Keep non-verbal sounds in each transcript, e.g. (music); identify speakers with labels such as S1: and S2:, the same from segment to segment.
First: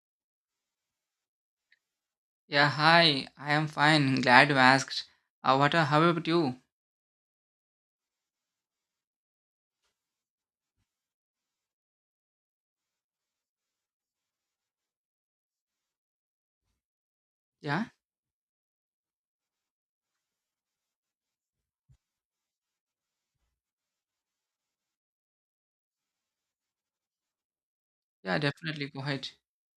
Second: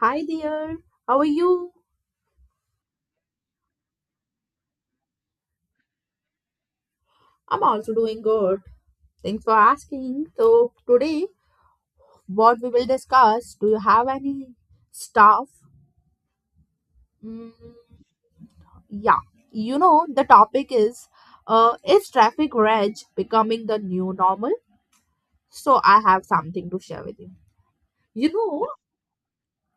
S1: Hi there, how are you?
S2: Yeah, hi. I am fine. Glad you asked. How about you?
S1: I'm also doing good. Thanks for asking. So, today, what we will discuss, do you have any stuff? Mm,
S2: Yeah,
S1: yeah, you know, the topic is is traffic rage becoming the new normal? So, I have something to share with you. You
S2: yeah,
S1: know,
S2: definitely. Go ahead.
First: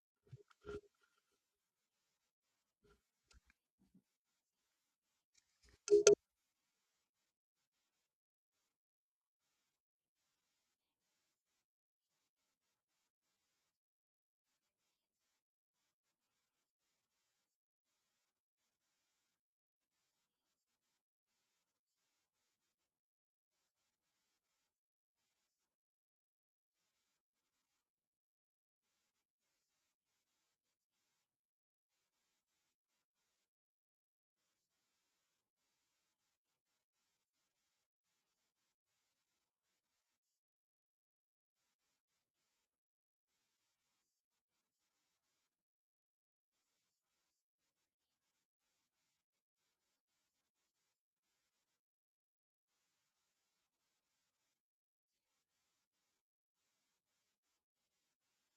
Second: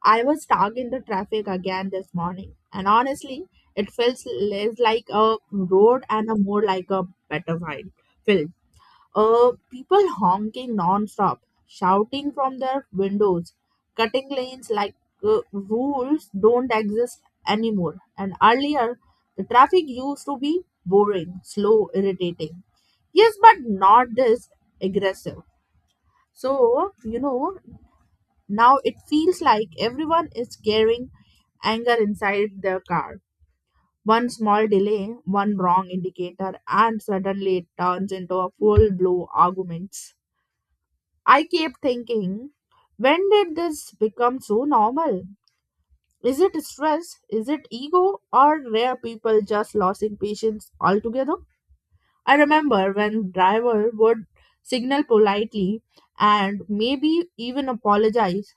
S1: I was stuck in the traffic again this morning, and honestly, it feels less like a road and a more like a battlefield. People honking non-stop, shouting from their windows, cutting lanes like rules don't exist anymore. And earlier, the traffic used to be boring, slow, irritating. Yes, but not this aggressive. So, you know, now it feels like everyone is carrying anger inside their car. One small delay, one wrong indicator, and suddenly it turns into a full blown argument. I kept thinking, when did this become so normal? Is it stress? Is it ego? Or rare people just losing patience altogether? I remember when driver would signal politely and maybe even apologize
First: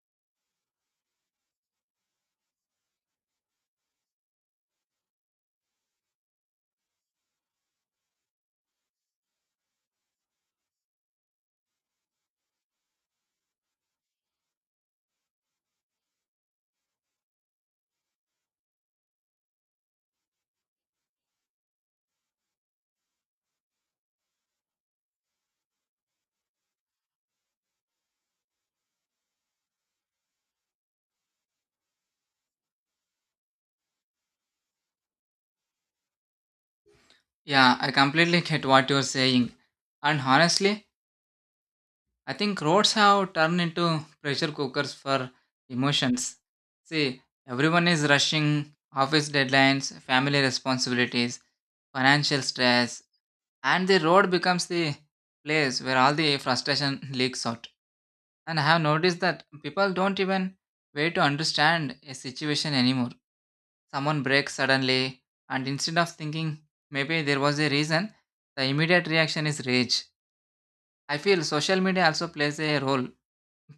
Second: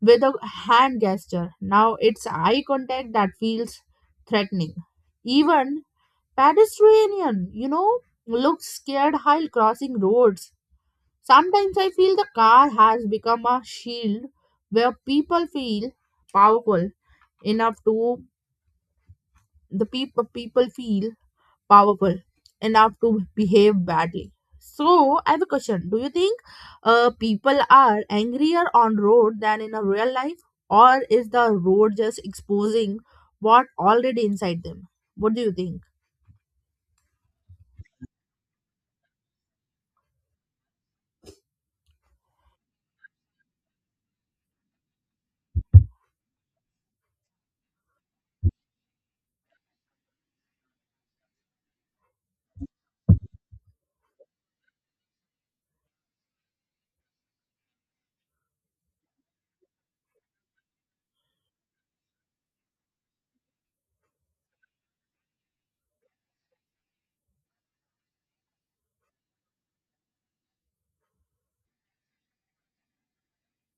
S1: with a hand gesture. Now it's eye contact that feels threatening. Even pedestrian, you know, looks scared while crossing roads. Sometimes I feel the car has become a shield where people feel powerful enough to the people feel powerful enough to behave badly. So I have a question. Do you think people are angrier on road than in a real life, or is the road just exposing what already inside them? What do you think?
S2: Yeah, I completely (laughs) get what you're saying. And honestly, I think roads have turned into pressure cookers for emotions. See, everyone is rushing, office deadlines, family responsibilities, financial stress, and the road becomes the place where all the frustration (laughs) leaks out. And I have noticed that people don't even wait to understand a situation anymore. Someone breaks suddenly, and instead of thinking maybe there was a reason, the immediate reaction is rage. I feel social media also plays a role.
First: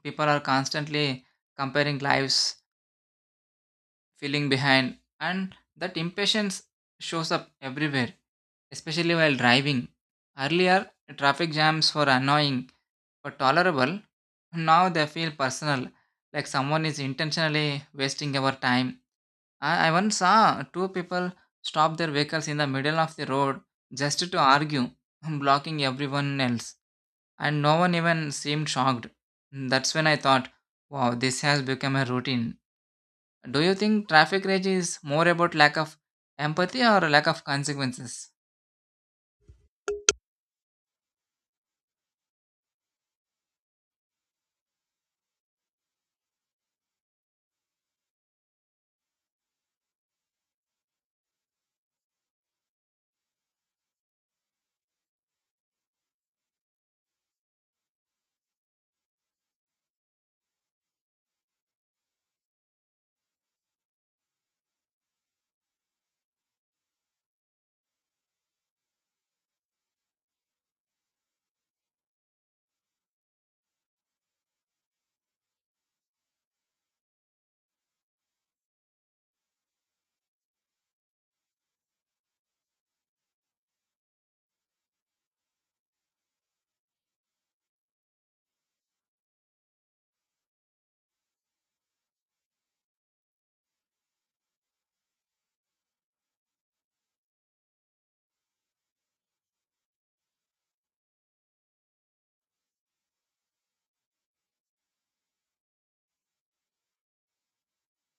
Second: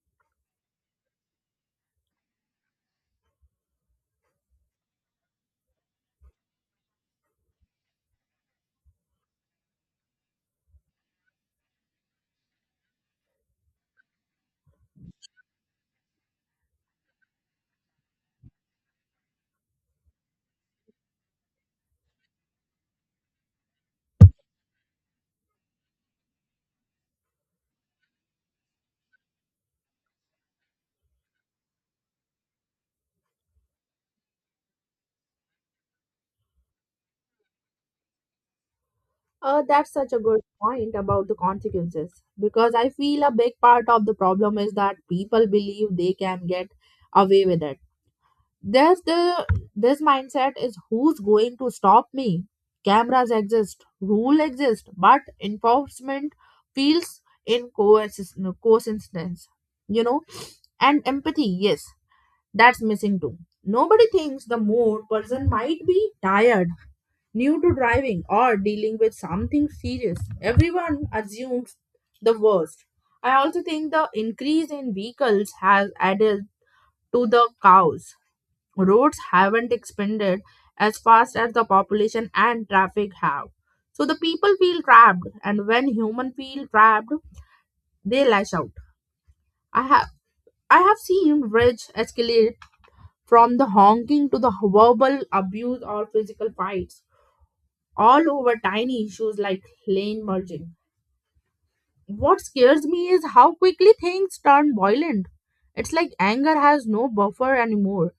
S2: People are constantly comparing lives, feeling behind, and that impatience shows up everywhere, especially while driving. Earlier, traffic jams were annoying but tolerable. Now they feel personal, like someone is intentionally wasting our time. I once saw two people stop their vehicles in the middle of the road just to argue, (laughs) blocking everyone else, and no one even seemed shocked. That's when I thought, wow, this has become a routine. Do you think traffic rage is more about lack of empathy or lack of consequences?
S1: That's such a good point about the consequences because I feel a big part of the problem is that people believe they can get away with it. There's the this mindset is who's going to stop me? Cameras exist, rule exist, but enforcement feels in coexistence. You know, and empathy, yes, that's missing too. Nobody thinks the more person might be tired, new to driving or dealing with something serious, everyone assumes the worst. I also think the increase in vehicles has added to the chaos. Roads haven't expanded as fast as the population and traffic have. So the people feel trapped, and when human feel trapped, they lash out. I have I have seen rage escalate from the honking to the verbal abuse or physical fights, all over tiny issues like lane merging. What scares me is how quickly things turn violent. It's like anger has no buffer anymore.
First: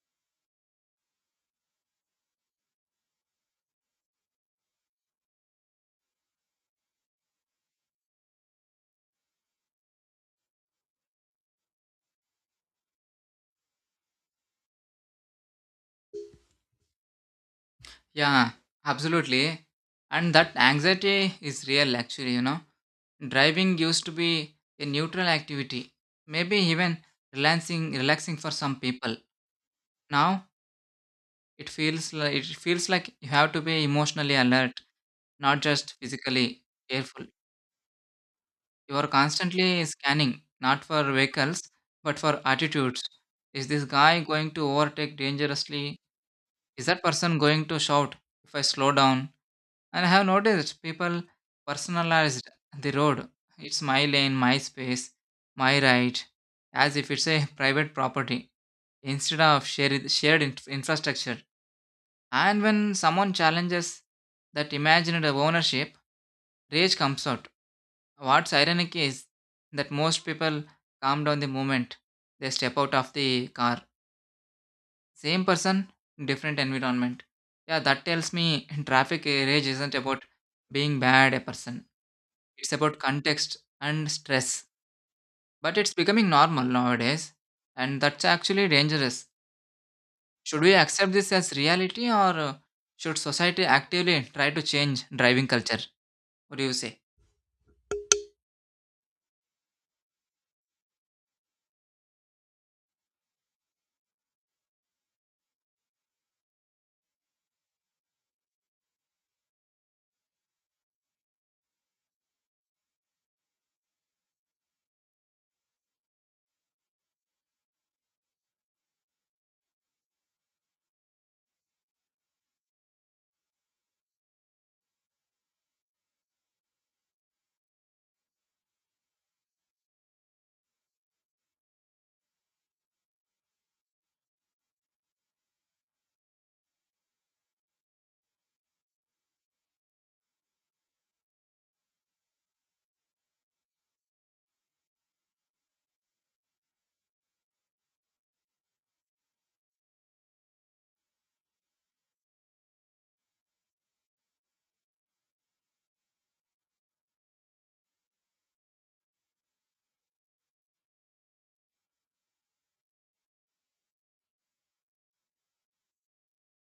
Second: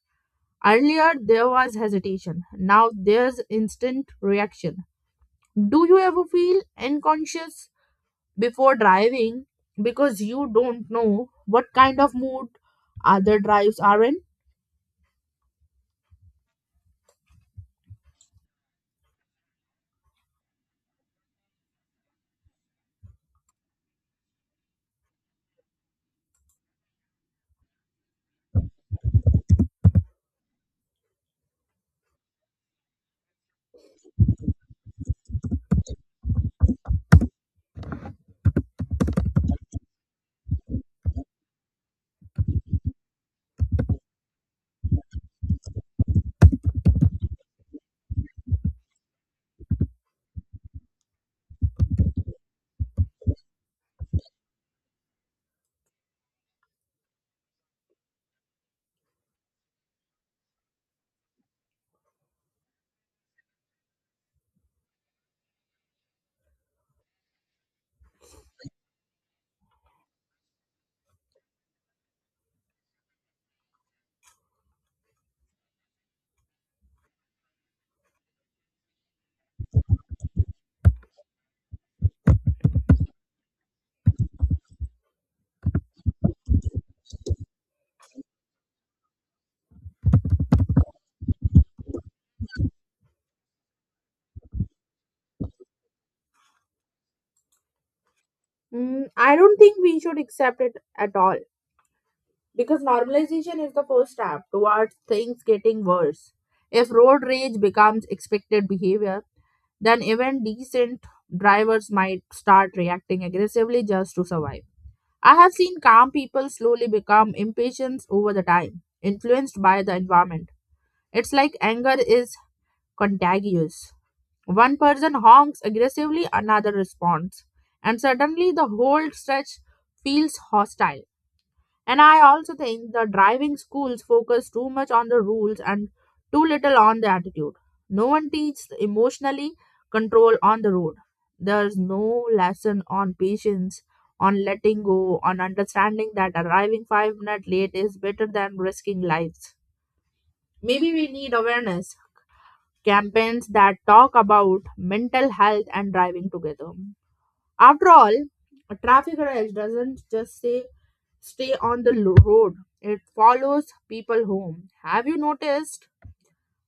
S1: Earlier there was hesitation, now there's instant reaction. Do you ever feel unconscious before driving because you don't know what kind of mood other drives are in?
S2: Yeah, absolutely. And that anxiety is real, actually, you know. Driving used to be a neutral activity, maybe even relaxing for some people. Now it feels like you have to be emotionally alert, not just physically careful. You are constantly scanning, not for vehicles, but for attitudes. Is this guy going to overtake dangerously? Is that person going to shout if I slow down? And I have noticed people personalized the road. It's my lane, my space, my right, as if it's a private property instead of infrastructure. And when someone challenges that imagined ownership, rage comes out. What's ironic is that most people calm down the moment they step out of the car. Same person, different environment. Yeah, that tells me (laughs) traffic rage isn't about being bad a person. It's about context and stress. But it's becoming normal nowadays, and that's actually dangerous. Should we accept this as reality, or should society actively try to change driving culture? What do you say?
S1: I don't think we should accept it at all. Because normalization is the first step towards things getting worse. If road rage becomes expected behavior, then even decent drivers might start reacting aggressively just to survive. I have seen calm people slowly become impatient over the time, influenced by the environment. It's like anger is contagious. One person honks aggressively, another responds, and suddenly the whole stretch feels hostile. And I also think the driving schools focus too much on the rules and too little on the attitude. No one teaches emotionally control on the road. There's no lesson on patience, on letting go, on understanding that arriving 5 minutes late is better than risking lives. Maybe we need awareness campaigns that talk about mental health and driving together. After all, a traffic arrest doesn't just say stay on the road, it follows people home. Have you noticed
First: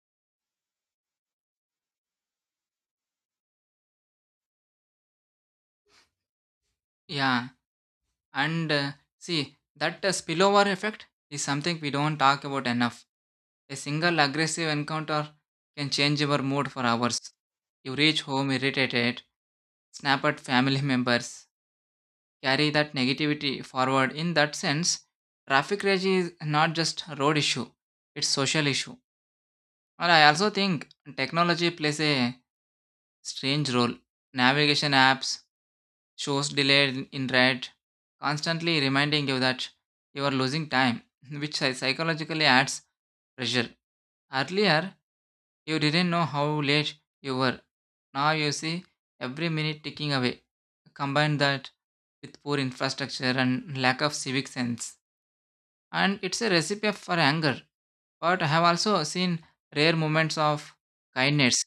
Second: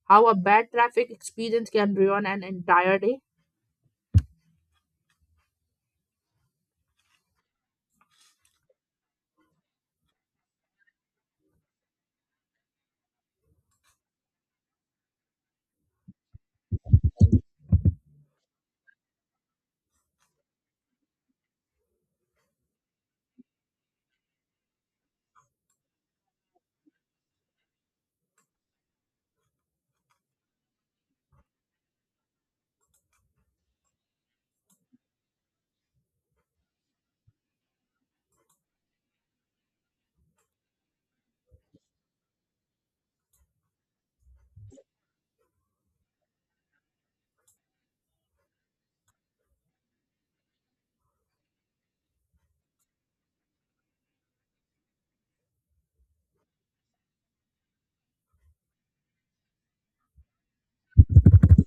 S1: how a bad traffic experience can ruin an entire day?
S2: Yeah, And see, that spillover effect is something we don't talk about enough. A single aggressive encounter can change your mood for hours. You reach home irritated, snap at family members, carry that negativity forward. In that sense, traffic rage is not just a road issue, it's social issue. And I also think technology plays a strange role. Navigation apps, shows delayed in red, constantly reminding you that you are losing time, (laughs) which psychologically adds pressure. Earlier, you didn't know how late you were. Now you see every minute ticking away. Combine that with poor infrastructure and lack of civic sense. And it's a recipe for anger. But I have also seen rare moments of kindness.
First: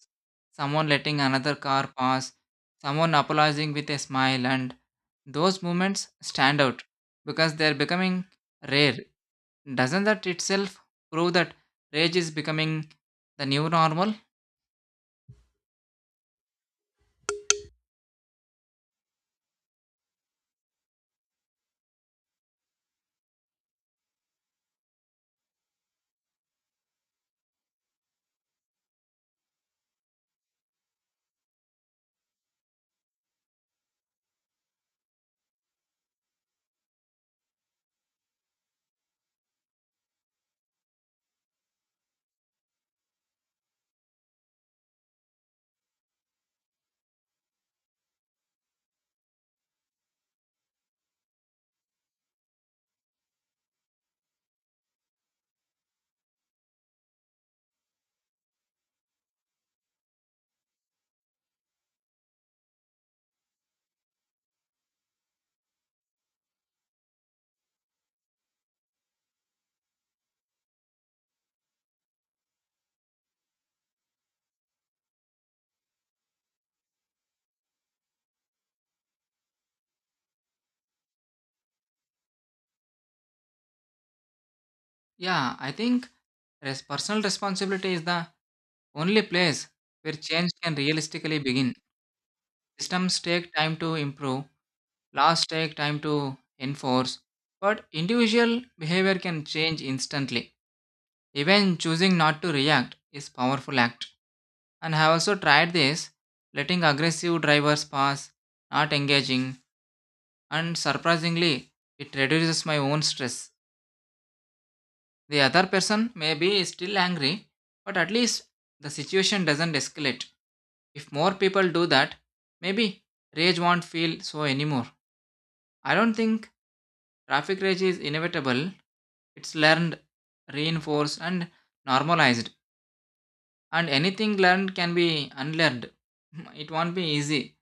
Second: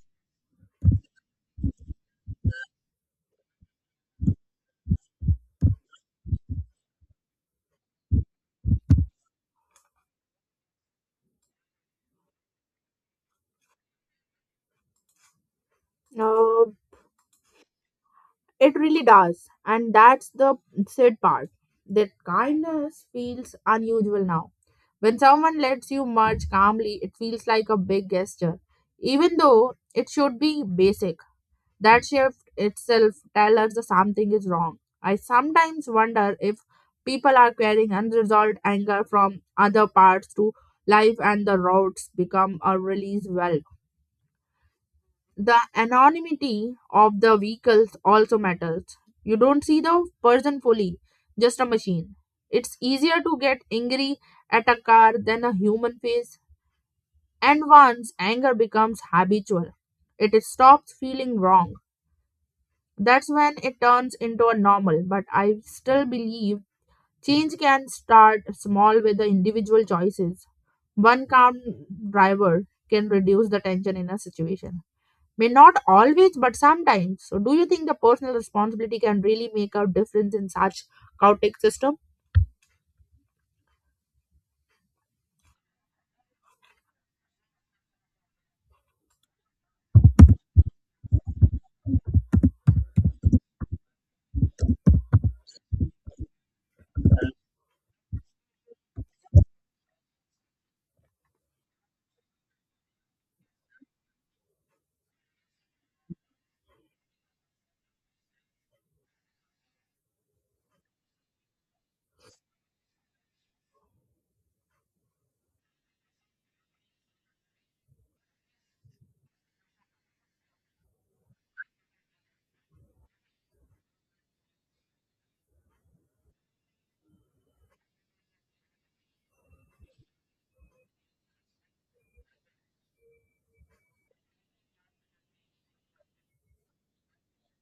S2: Someone letting another car pass, someone apologizing with a smile, and those moments stand out because they are becoming rare. Doesn't that itself prove that rage is becoming the new normal?
S1: Uh, it really does, and that's the sad part. That kindness feels unusual now. When someone lets you merge calmly, it feels like a big gesture, even though it should be basic. That shift itself tells us that something is wrong. I sometimes wonder if people are carrying unresolved anger from other parts to life and the roads become a release valve. The anonymity of the vehicles also matters. You don't see the person fully, just a machine. It's easier to get angry at a car than a human face. And once anger becomes habitual, it stops feeling wrong. That's when it turns into a normal, but I still believe change can start small with the individual choices. One calm driver can reduce the tension in a situation. May not always, but sometimes. So, do you think the personal responsibility can really make a difference in such chaotic system?
S2: I think personal responsibility is the only place where change can realistically begin. Systems take time to improve, laws take time to enforce, but individual behavior can change instantly. Even choosing not to react is powerful act. And I have also tried this, letting aggressive drivers pass, not engaging, and surprisingly, it reduces my own stress. The other person may be still angry, but at least the situation doesn't escalate. If more people do that, maybe rage won't feel so anymore. I don't think traffic rage is inevitable, it's learned, reinforced, and normalized. And anything learned can be unlearned. (laughs) It won't be easy.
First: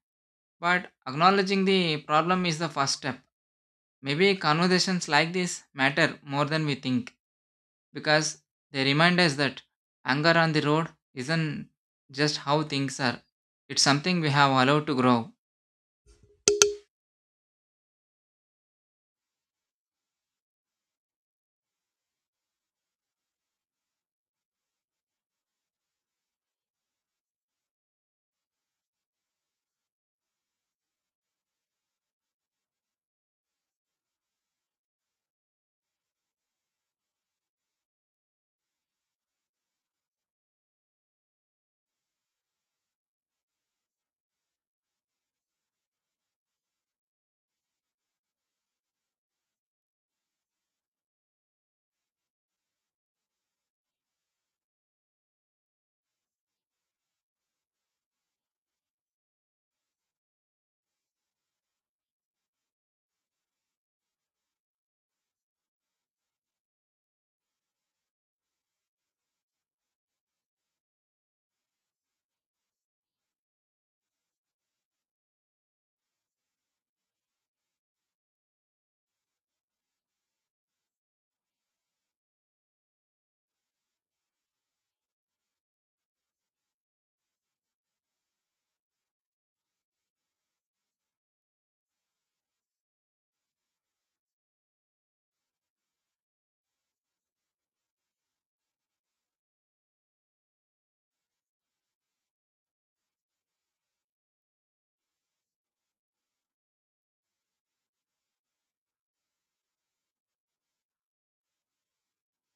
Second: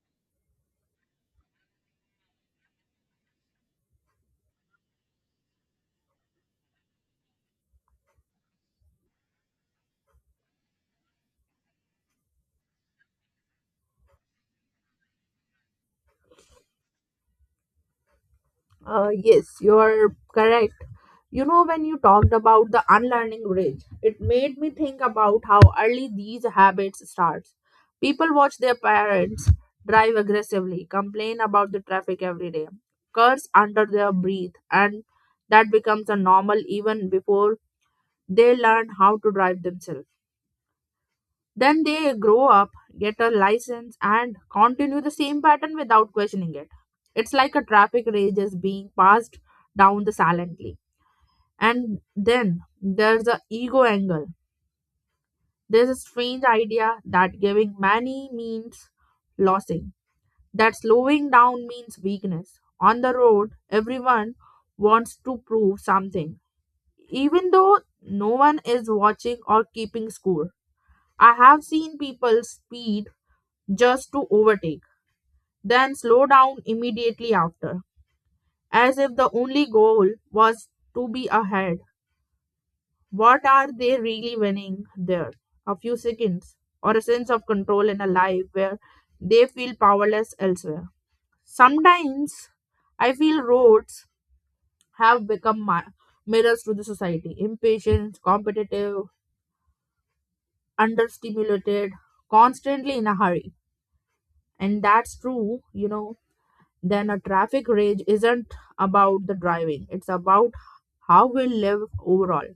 S2: But acknowledging the problem is the first step. Maybe conversations like this matter more than we think because they remind us that anger on the road isn't just how things are, it's something we have allowed to grow.
S1: Yes, you're correct. You know, when you talked about the unlearning bridge, it made me think about how early these habits start. People watch their parents drive aggressively, complain about the traffic every day, curse under their breath, and that becomes a normal even before they learn how to drive themselves. Then they grow up, get a license, and continue the same pattern without questioning it. It's like a traffic rage is being passed down the silently. And then there's the ego angle. There's a strange idea that giving money means losing, that slowing down means weakness. On the road, everyone wants to prove something, even though no one is watching or keeping score. I have seen people speed just to overtake, then slow down immediately after, as if the only goal was to be ahead. What are they really winning there? A few seconds, or a sense of control in a life where they feel powerless elsewhere. Sometimes I feel roads have become mirrors to the society impatient, competitive, understimulated, constantly in a hurry. And that's true, you know, then a traffic rage isn't about the driving, it's about how we live overall.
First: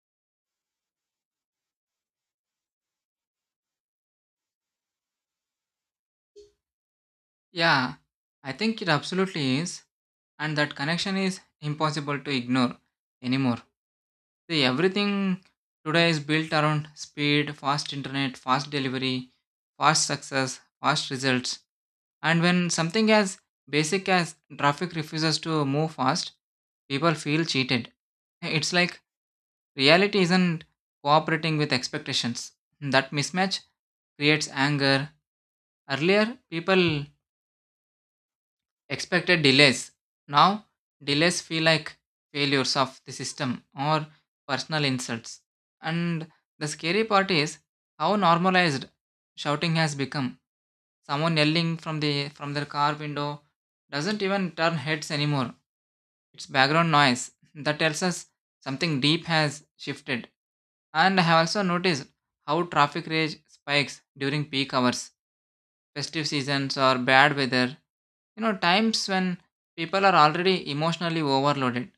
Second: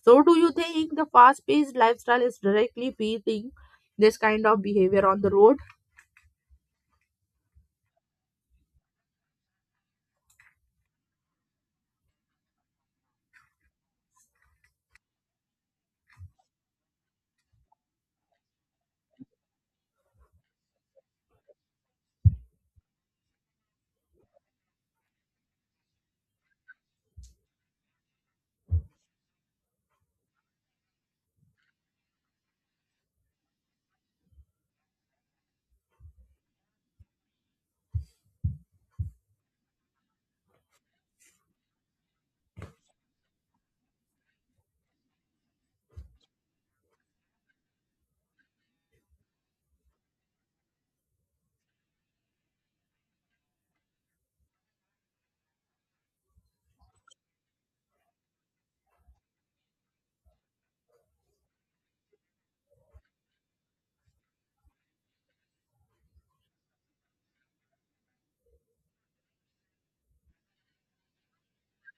S1: So do you think the fast paced lifestyle is directly feeding this kind of behavior on the road?
S2: Yeah, I think it absolutely is, and that connection is impossible to ignore anymore. See, everything today is built around speed, fast internet, fast delivery, fast success, fast results. And when something as basic as traffic refuses to move fast, people feel cheated. It's like reality isn't cooperating with expectations. That mismatch creates anger. Earlier, people expected delays. Now, delays feel like failures of the system or personal insults. And the scary part is how normalized shouting has become. Someone yelling from their car window doesn't even turn heads anymore. It's background noise that tells us something deep has shifted. And I have also noticed how traffic rage spikes during peak hours, festive seasons or bad weather, you know, times when people are already emotionally overloaded,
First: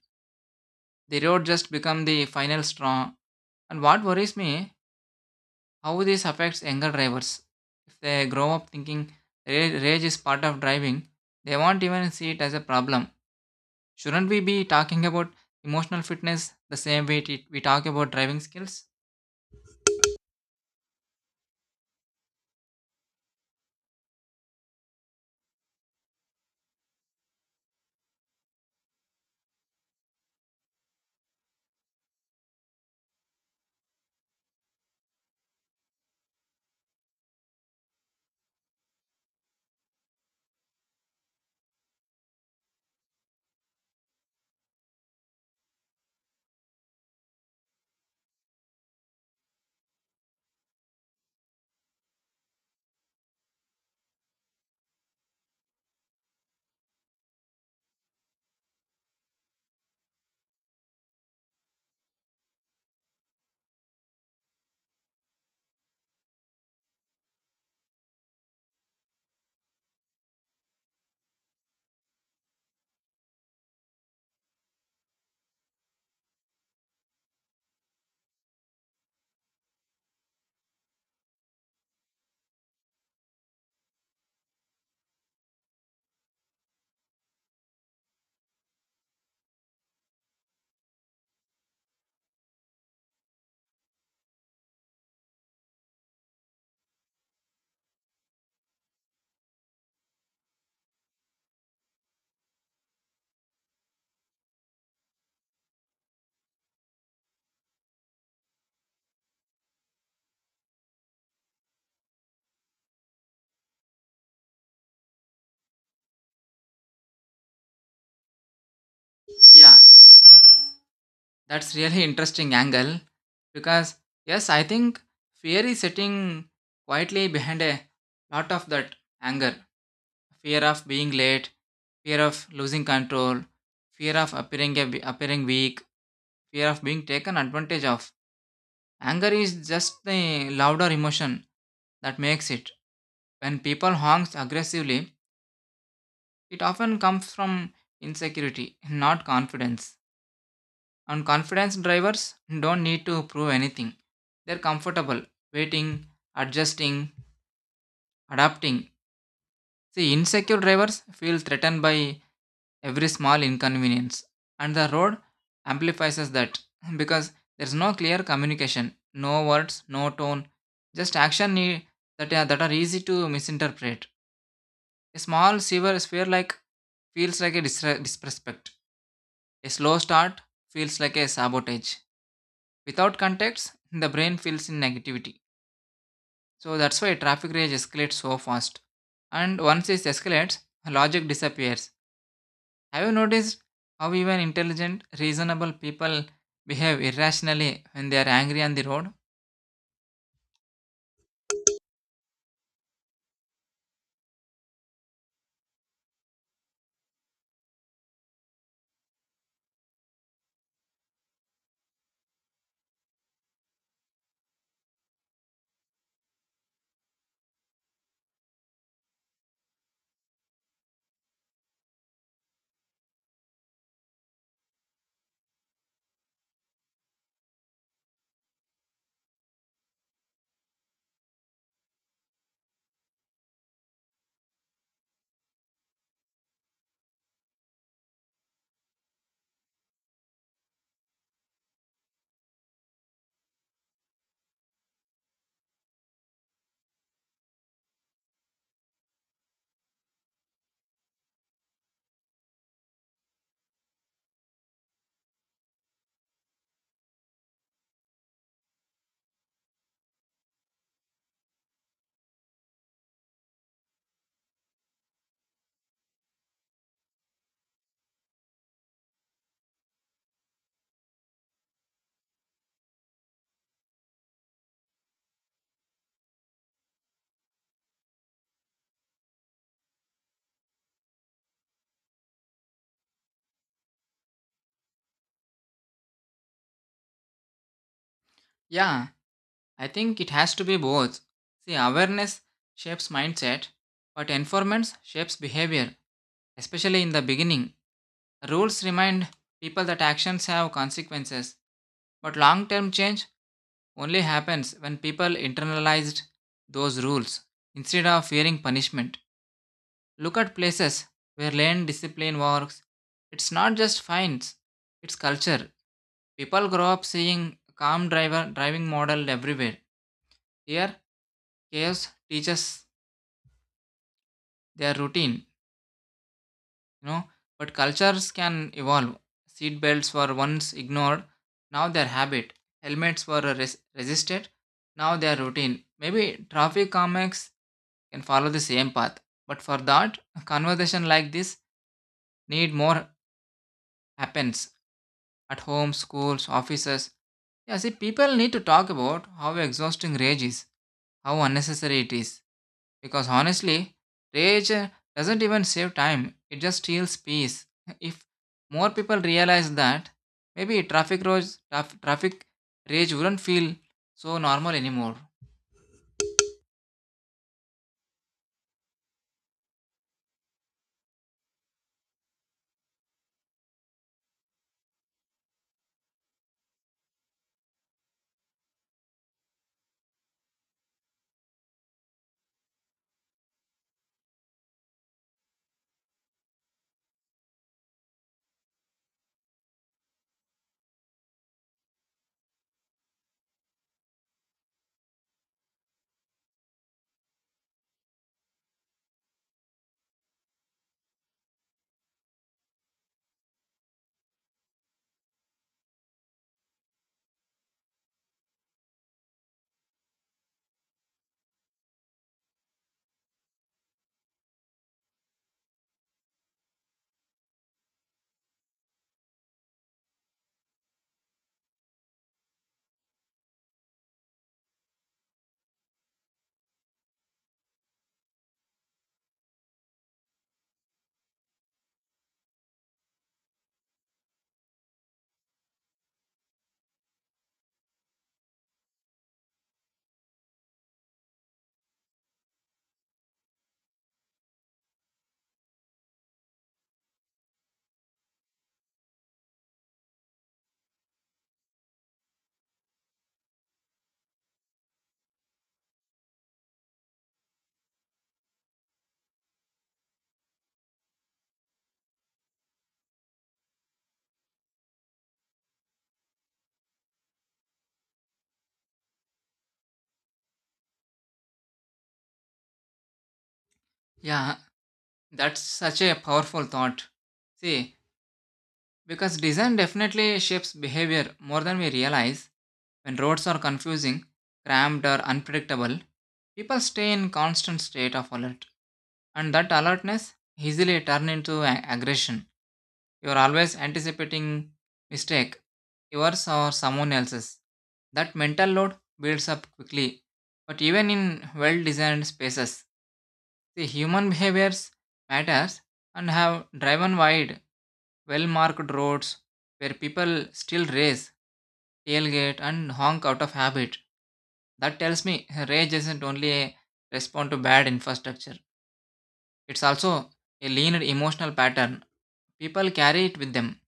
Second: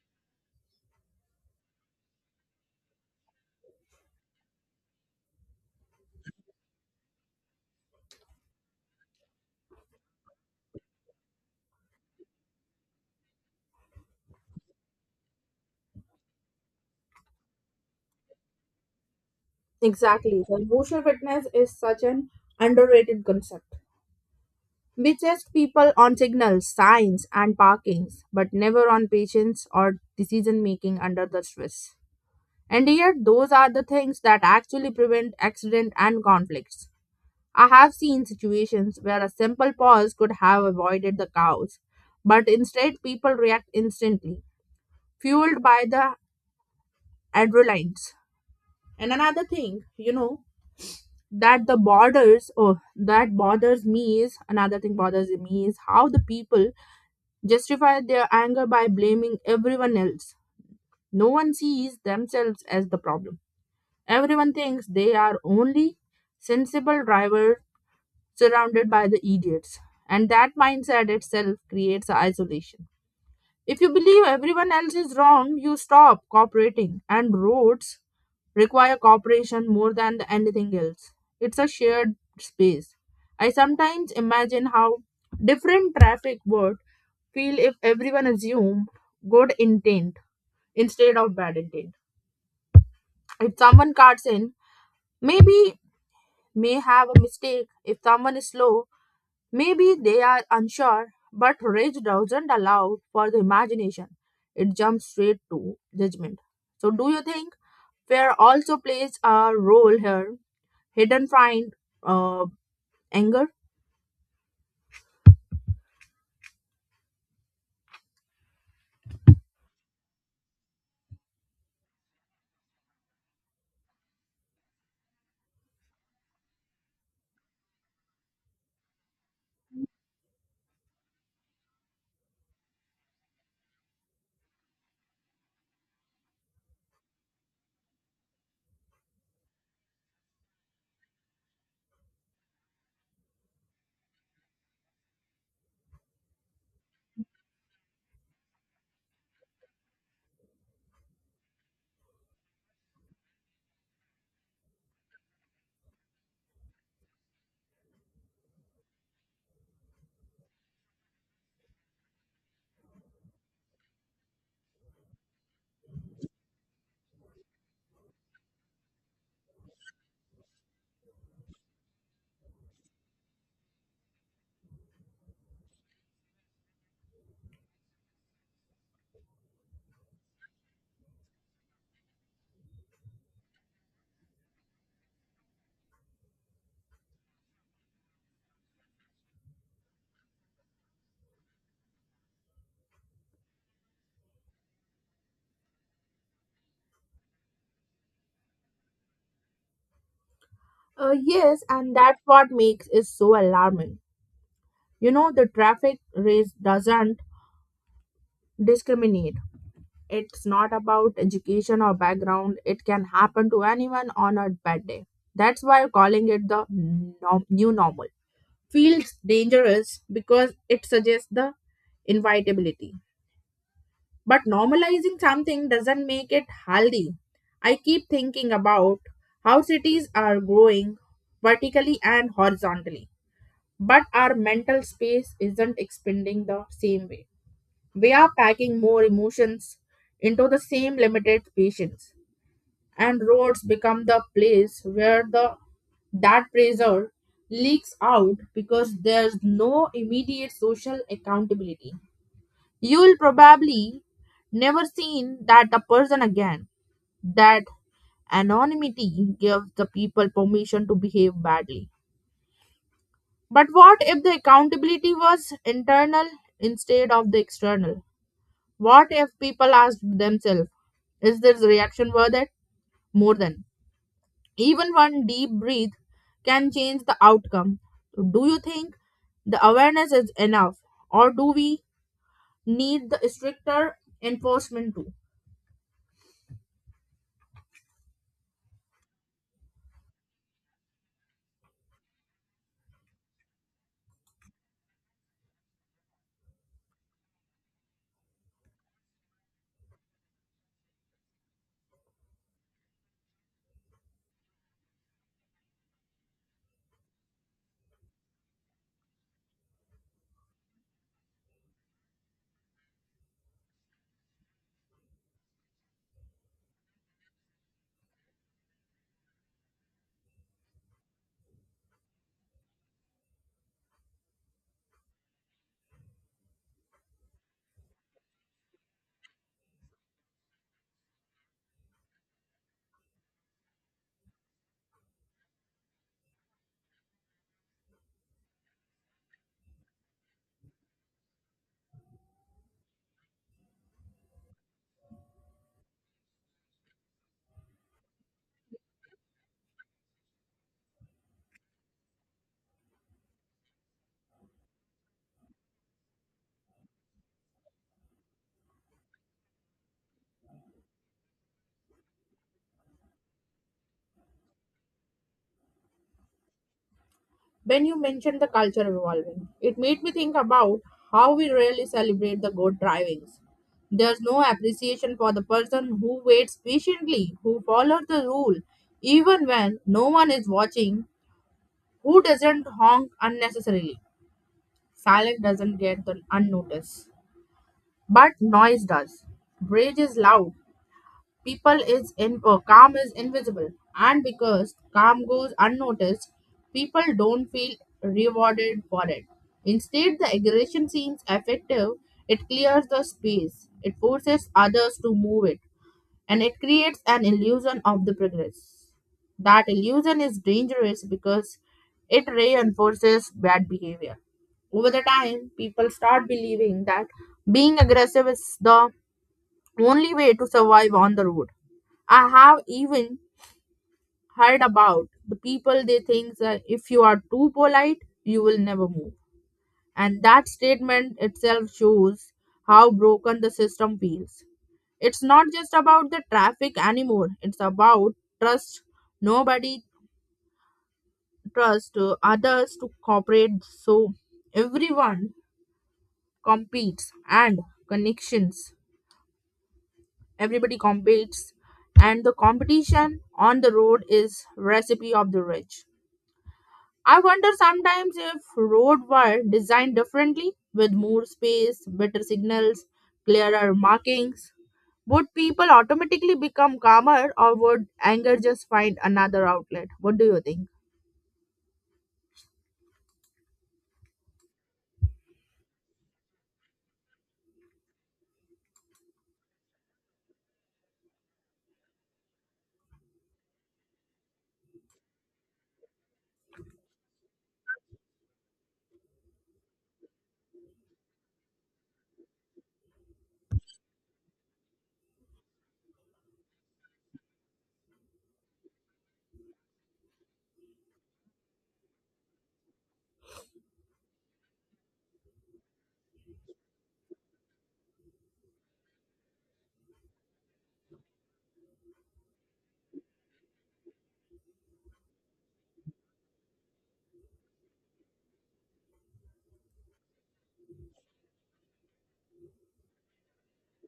S2: the road just become the final straw. And what worries me, how this affects younger drivers. If they grow up thinking rage is part of driving, they won't even see it as a problem. Shouldn't we be talking about emotional fitness the same way we talk about driving skills?
S1: Exactly. The emotional fitness is such an underrated concept. We test people on signals, signs and parkings but never on patience or decision making under the stress, and yet those are the things that actually prevent accident and conflicts. I have seen situations where a simple pause could have avoided the chaos, but instead people react instantly, fueled by the adrenalines. And another thing, you know, that the borders oh that bothers me is another thing bothers me is how the people justify their anger by blaming everyone else. No one sees themselves as the problem. Everyone thinks they are only sensible driver surrounded by the idiots. And that mindset itself creates isolation. If you believe everyone else is wrong, you stop cooperating, and roads require cooperation more than the anything else. It's a shared space. I sometimes imagine how different traffic would feel if everyone assumed good intent instead of bad intent. If someone cuts in, maybe may have a mistake. If someone is slow, maybe they are unsure, but rage doesn't allow for the imagination. It jumps straight to judgment. So, do you think fear also plays a role here? Hidden find uh, anger?
S2: Yeah, that's really (laughs) interesting angle because yes, I think fear is sitting quietly behind a lot of that anger. Fear of being late, fear of losing control, fear of appearing weak, fear of being taken advantage of. Anger is just the louder emotion that makes it. When people honks aggressively, it often comes from insecurity, not confidence. And confidence drivers don't need to prove anything. They're comfortable, waiting, adjusting, adapting. See, insecure drivers feel threatened by every small inconvenience. And the road amplifies that (laughs) because there's no clear communication, no words, no tone, just action need that are easy to misinterpret. A small silver sphere like feels like a disrespect. A slow start feels like a sabotage. Without context, the brain feels in negativity. So that's why traffic rage escalates so fast. And once it escalates, logic disappears. Have you noticed how even intelligent, reasonable people behave irrationally when they are angry on the road?
S1: Yes, and that's what makes it so alarming. You know, the traffic race doesn't discriminate. It's not about education or background. It can happen to anyone on a bad day. That's why calling it the new normal feels dangerous because it suggests the inevitability. But normalizing something doesn't make it healthy. I keep thinking about how cities are growing vertically and horizontally, but our mental space isn't expanding the same way. We are packing more emotions into the same limited patience and roads become the place where the that pressure leaks out because there's no immediate social accountability. You'll probably never seen that a person again. That anonymity gives the people permission to behave badly. But what if the accountability was internal instead of the external? What if people asked themselves, is this reaction worth it? More than. Even one deep breath can change the outcome. So, do you think the awareness is enough, or do we need the stricter enforcement too?
S2: Yeah, I think it has to be both. See, awareness shapes mindset, but enforcement shapes behavior, especially in the beginning. Rules remind people that actions have consequences, but long term change only happens when people internalized those rules instead of fearing punishment. Look at places where land discipline works. It's not just fines, it's culture. People grow up seeing calm driver driving model everywhere. Here, chaos teaches their routine, you know, but cultures can evolve. Seat belts were once ignored, now they're habit. Helmets were resisted, now they're routine. Maybe traffic comics can follow the same path. But for that, a conversation like this need more happens at home, schools, offices. Yeah, see, people need to talk about how exhausting rage is, how unnecessary it is. Because honestly, rage doesn't even save time, it just steals peace. (laughs) If more people realize that, maybe traffic rage wouldn't feel so normal anymore.
S1: When you mentioned the culture evolving, it made me think about how we rarely celebrate the good drivings. There's no appreciation for the person who waits patiently, who follows the rule, even when no one is watching, who doesn't honk unnecessarily. Silence doesn't get the unnoticed. But noise does. Rage is loud. People is in calm is invisible, and because calm goes unnoticed, people don't feel rewarded for it. Instead, the aggression seems effective. It clears the space. It forces others to move it, and it creates an illusion of the progress. That illusion is dangerous because it reinforces bad behavior over the time people start believing that being aggressive is the only way to survive on the road. I have even heard about the people they think that if you are too polite, you will never move. And that statement itself shows how broken the system feels. It's not just about the traffic anymore, it's about trust. Nobody trusts others to cooperate, so everyone competes and connections everybody competes and the competition on the road is recipe of the rich. I wonder sometimes if road were designed differently with more space, better signals, clearer markings, would people automatically become calmer or would anger just find another outlet? What do you think?
S2: Yeah, that's such a powerful thought. See, because design definitely shapes behavior more than we realize. When roads are confusing, cramped, or unpredictable, people stay in constant state of alert, and that alertness easily turn into aggression. You are always anticipating mistake, yours or someone else's. That mental load builds up quickly. But even in well designed spaces, the human behaviors matters, and have driven wide, well marked roads where people still race, tailgate and honk out of habit. That tells me rage isn't only a response to bad infrastructure. It's also a lean emotional pattern. People carry it with them.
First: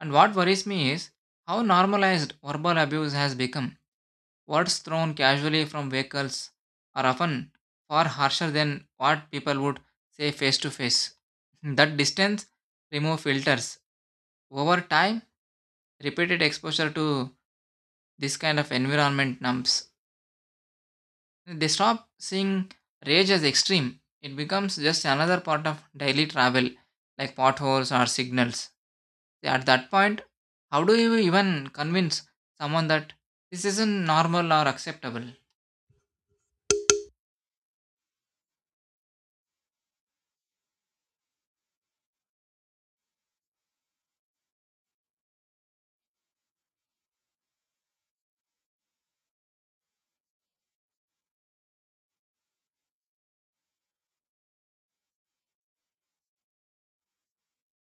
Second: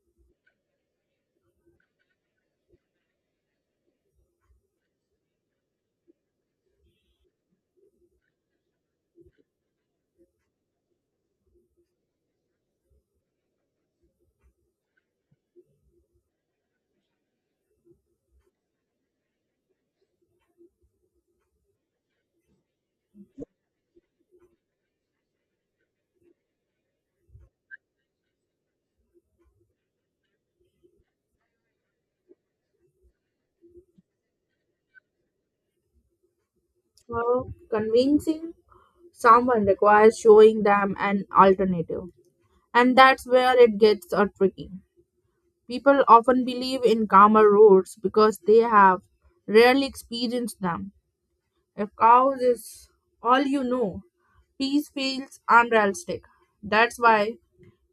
S2: And what worries me is how normalized verbal abuse has become. Words thrown casually from vehicles are often far harsher than what people would say face to face. (laughs) That distance removes filters. Over time, repeated exposure to this kind of environment numbs. They stop seeing rage as extreme. It becomes just another part of daily travel, like potholes or signals. At that point, how do you even convince someone that this isn't normal or acceptable?
S1: Well, convincing someone requires showing them an alternative and that's where it gets tricky. People often believe in karma roads because they have rarely experienced them. If cows is all you know, peace feels unrealistic. That's why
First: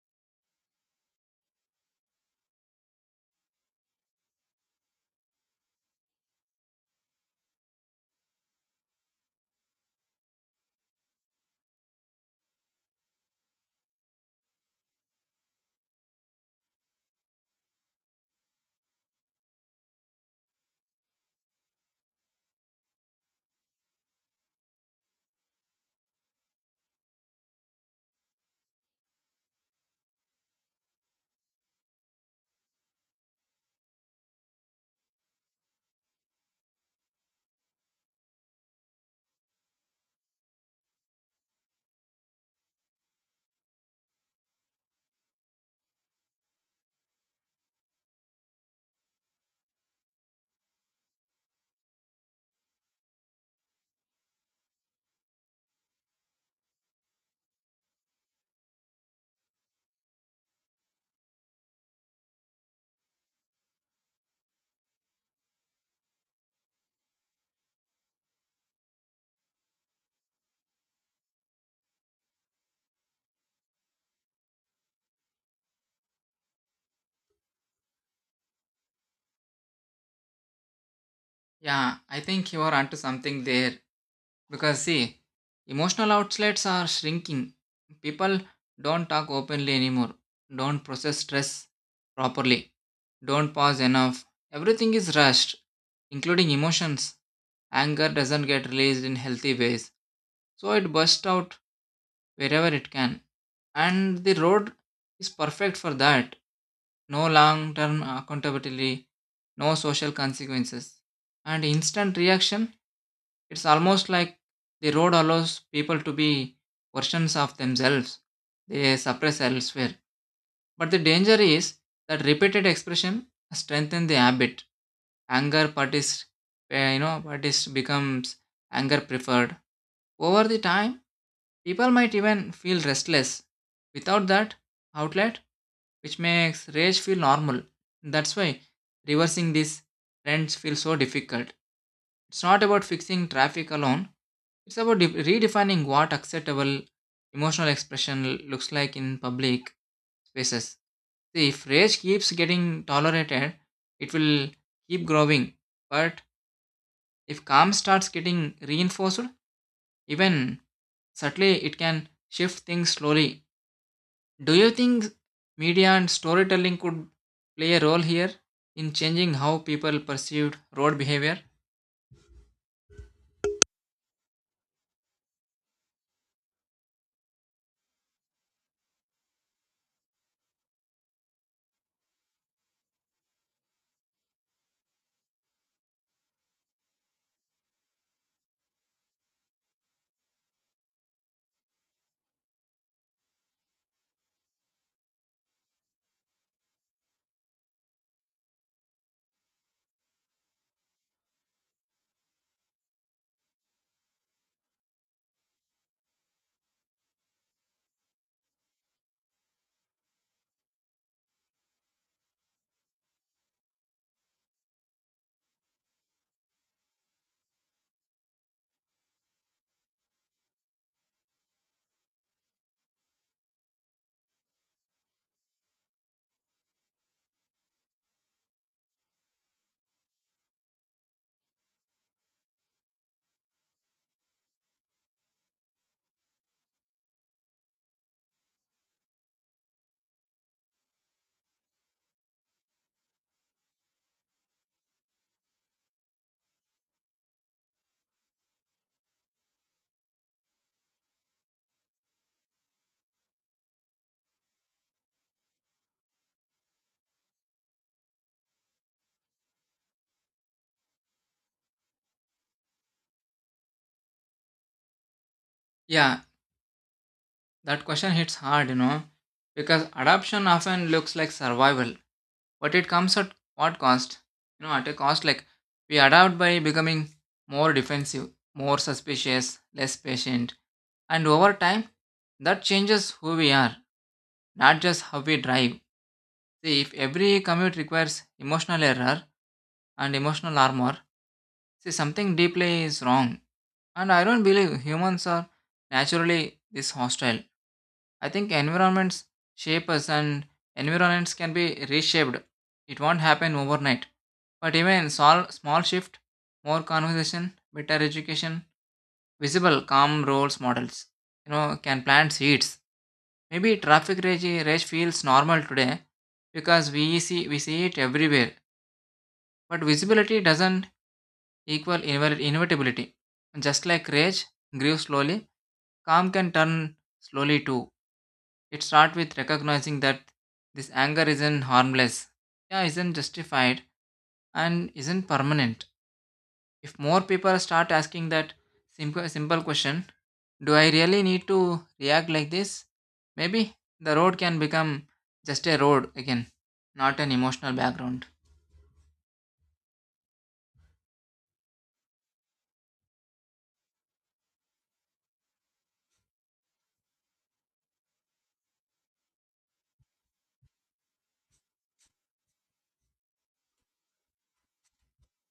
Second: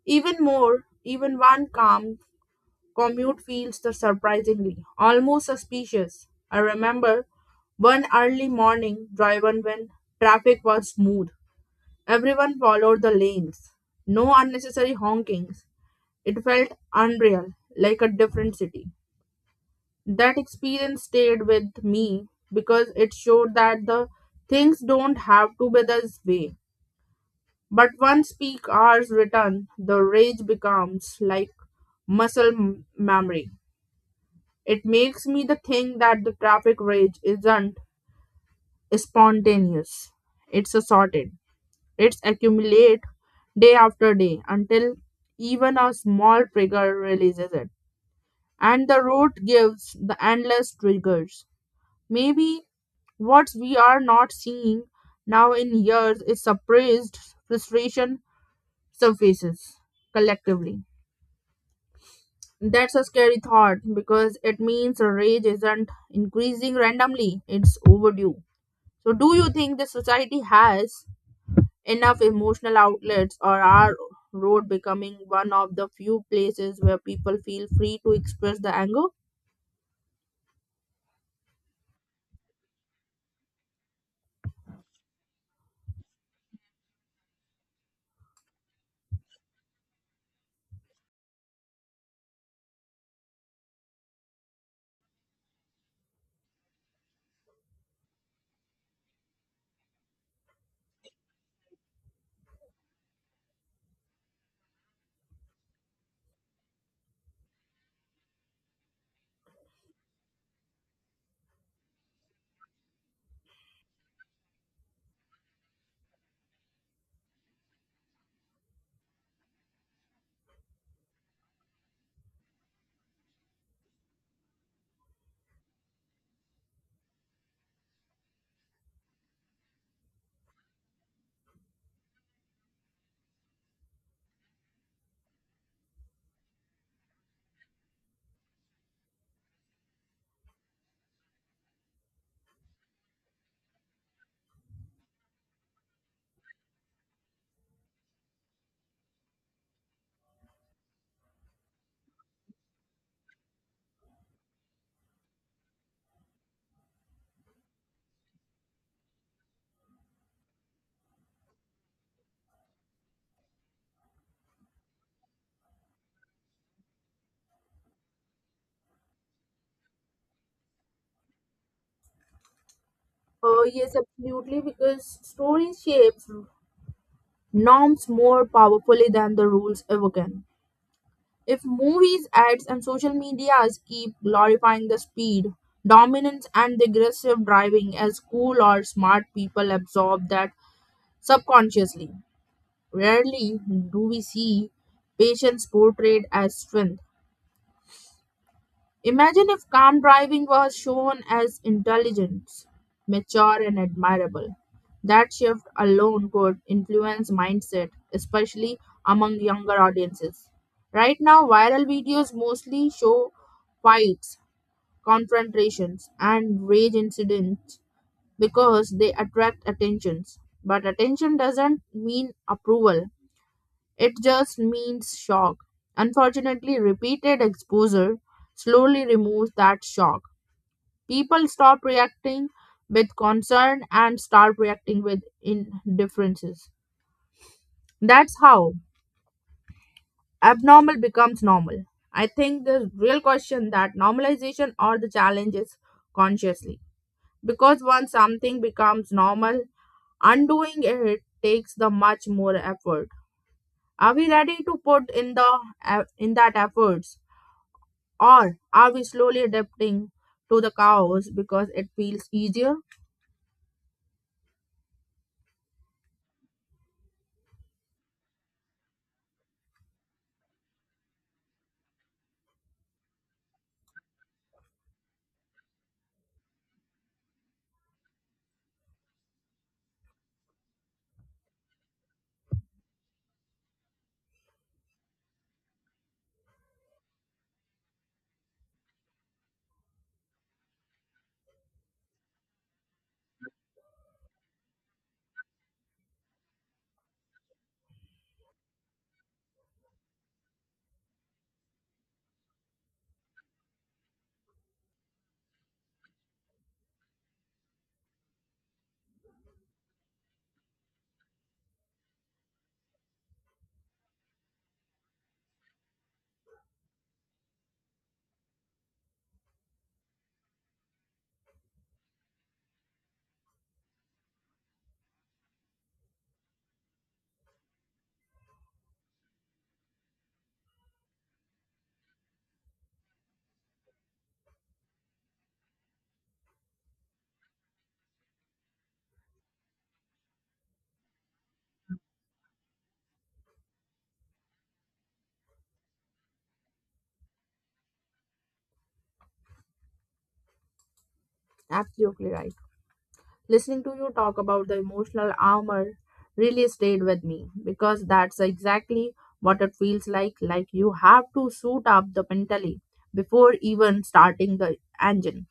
S1: even more, even one calm commute feels the surprisingly, almost suspicious. I remember one early morning driven when traffic was smooth. Everyone followed the lanes. No unnecessary honkings. It felt unreal, like a different city. That experience stayed with me because it showed that the things don't have to be this way. But once peak hours return, the rage becomes like muscle memory. It makes me the think that the traffic rage isn't spontaneous. It's assorted. It's accumulate day after day until even a small trigger releases it. And the road gives the endless triggers. Maybe what we are not seeing now in years is suppressed frustration surfaces collectively. That's a scary thought because it means rage isn't increasing randomly, it's overdue. So, do you think the society has enough emotional outlets, or are road becoming one of the few places where people feel free to express the anger?
S2: Yeah, I think you are onto something there. Because, see, emotional outlets are shrinking. People don't talk openly anymore, don't process stress properly, don't pause enough. Everything is rushed, including emotions. Anger doesn't get released in healthy ways, so it bursts out wherever it can. And the road is perfect for that. No long term accountability, no social consequences. And instant reaction, it's almost like the road allows people to be versions of themselves they suppress elsewhere. But the danger is that repeated expression strengthens the habit. Anger partis, you know, partis becomes anger preferred. Over the time, people might even feel restless without that outlet, which makes rage feel normal. That's why reversing these trends feels so difficult. It's not about fixing traffic alone, it's about redefining what acceptable emotional expression looks like in public spaces. See, if rage keeps getting tolerated, it will keep growing. But if calm starts getting reinforced, even subtly, it can shift things slowly. Do you think media and storytelling could play a role here in changing how people perceived road behavior?
S1: Yes, absolutely, because stories shapes norms more powerfully than the rules ever can. If movies, ads, and social medias keep glorifying the speed, dominance, and the aggressive driving as cool or smart, people absorb that subconsciously, rarely do we see patience portrayed as strength. Imagine if calm driving was shown as intelligence, mature, and admirable. That shift alone could influence mindset, especially among younger audiences. Right now, viral videos mostly show fights, confrontations, and rage incidents because they attract attentions. But attention doesn't mean approval. It just means shock. Unfortunately, repeated exposure slowly removes that shock. People stop reacting with concern and start reacting with indifferences. That's how abnormal becomes normal. I think the real question that normalization or the challenge is consciously. Because once something becomes normal, undoing it takes the much more effort. Are we ready to put in the in that efforts? Or are we slowly adapting to the chaos because it feels easier?
S2: Yeah, that question hits hard, you know, because adoption often looks like survival, but it comes at what cost? You know, at a cost like we adapt by becoming more defensive, more suspicious, less patient, and over time, that changes who we are, not just how we drive. See, if every commute requires emotional error and emotional armor, see, something deeply is wrong. And I don't believe humans are naturally this hostile. I think environments shape us and environments can be reshaped. It won't happen overnight. But even small shift, more conversation, better education, visible calm roles models, you know, can plant seeds. Maybe rage feels normal today because we see it everywhere. But visibility doesn't equal inevitability. Just like rage grew slowly, calm can turn slowly too. It starts with recognizing that this anger isn't harmless, yeah, isn't justified, and isn't permanent. If more people start asking that simple question, do I really need to react like this? Maybe the road can become just a road again, not an emotional background.
S1: Absolutely right. Listening to you talk about the emotional armor really stayed with me because that's exactly what it feels like. Like you have to suit up the mentally before even starting the engine.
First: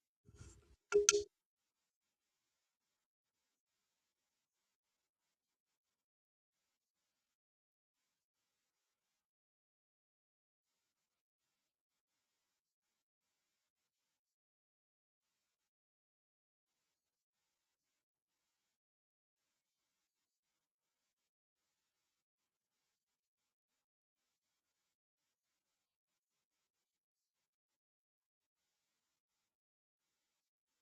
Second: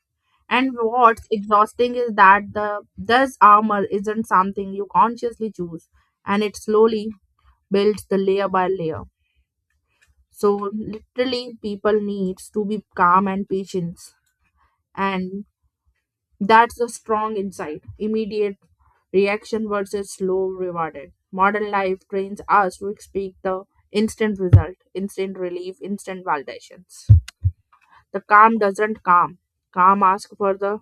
S1: And what's exhausting is that the this armor isn't something you consciously choose and it slowly builds the layer by layer. So literally, people needs to be calm and patience, and that's the strong insight. Immediate reaction versus slow rewarded. Modern life trains us to expect the instant result, instant relief, instant validations. The calm doesn't calm. Calm asks for the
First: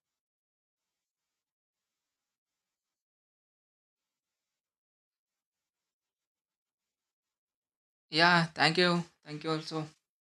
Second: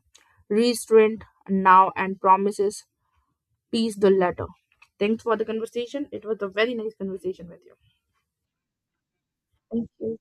S1: restraint now and promises peace the latter. Thanks for the conversation. It was a very nice conversation with you.
S2: Yeah, thank you. Thank you also.
S1: Thank you.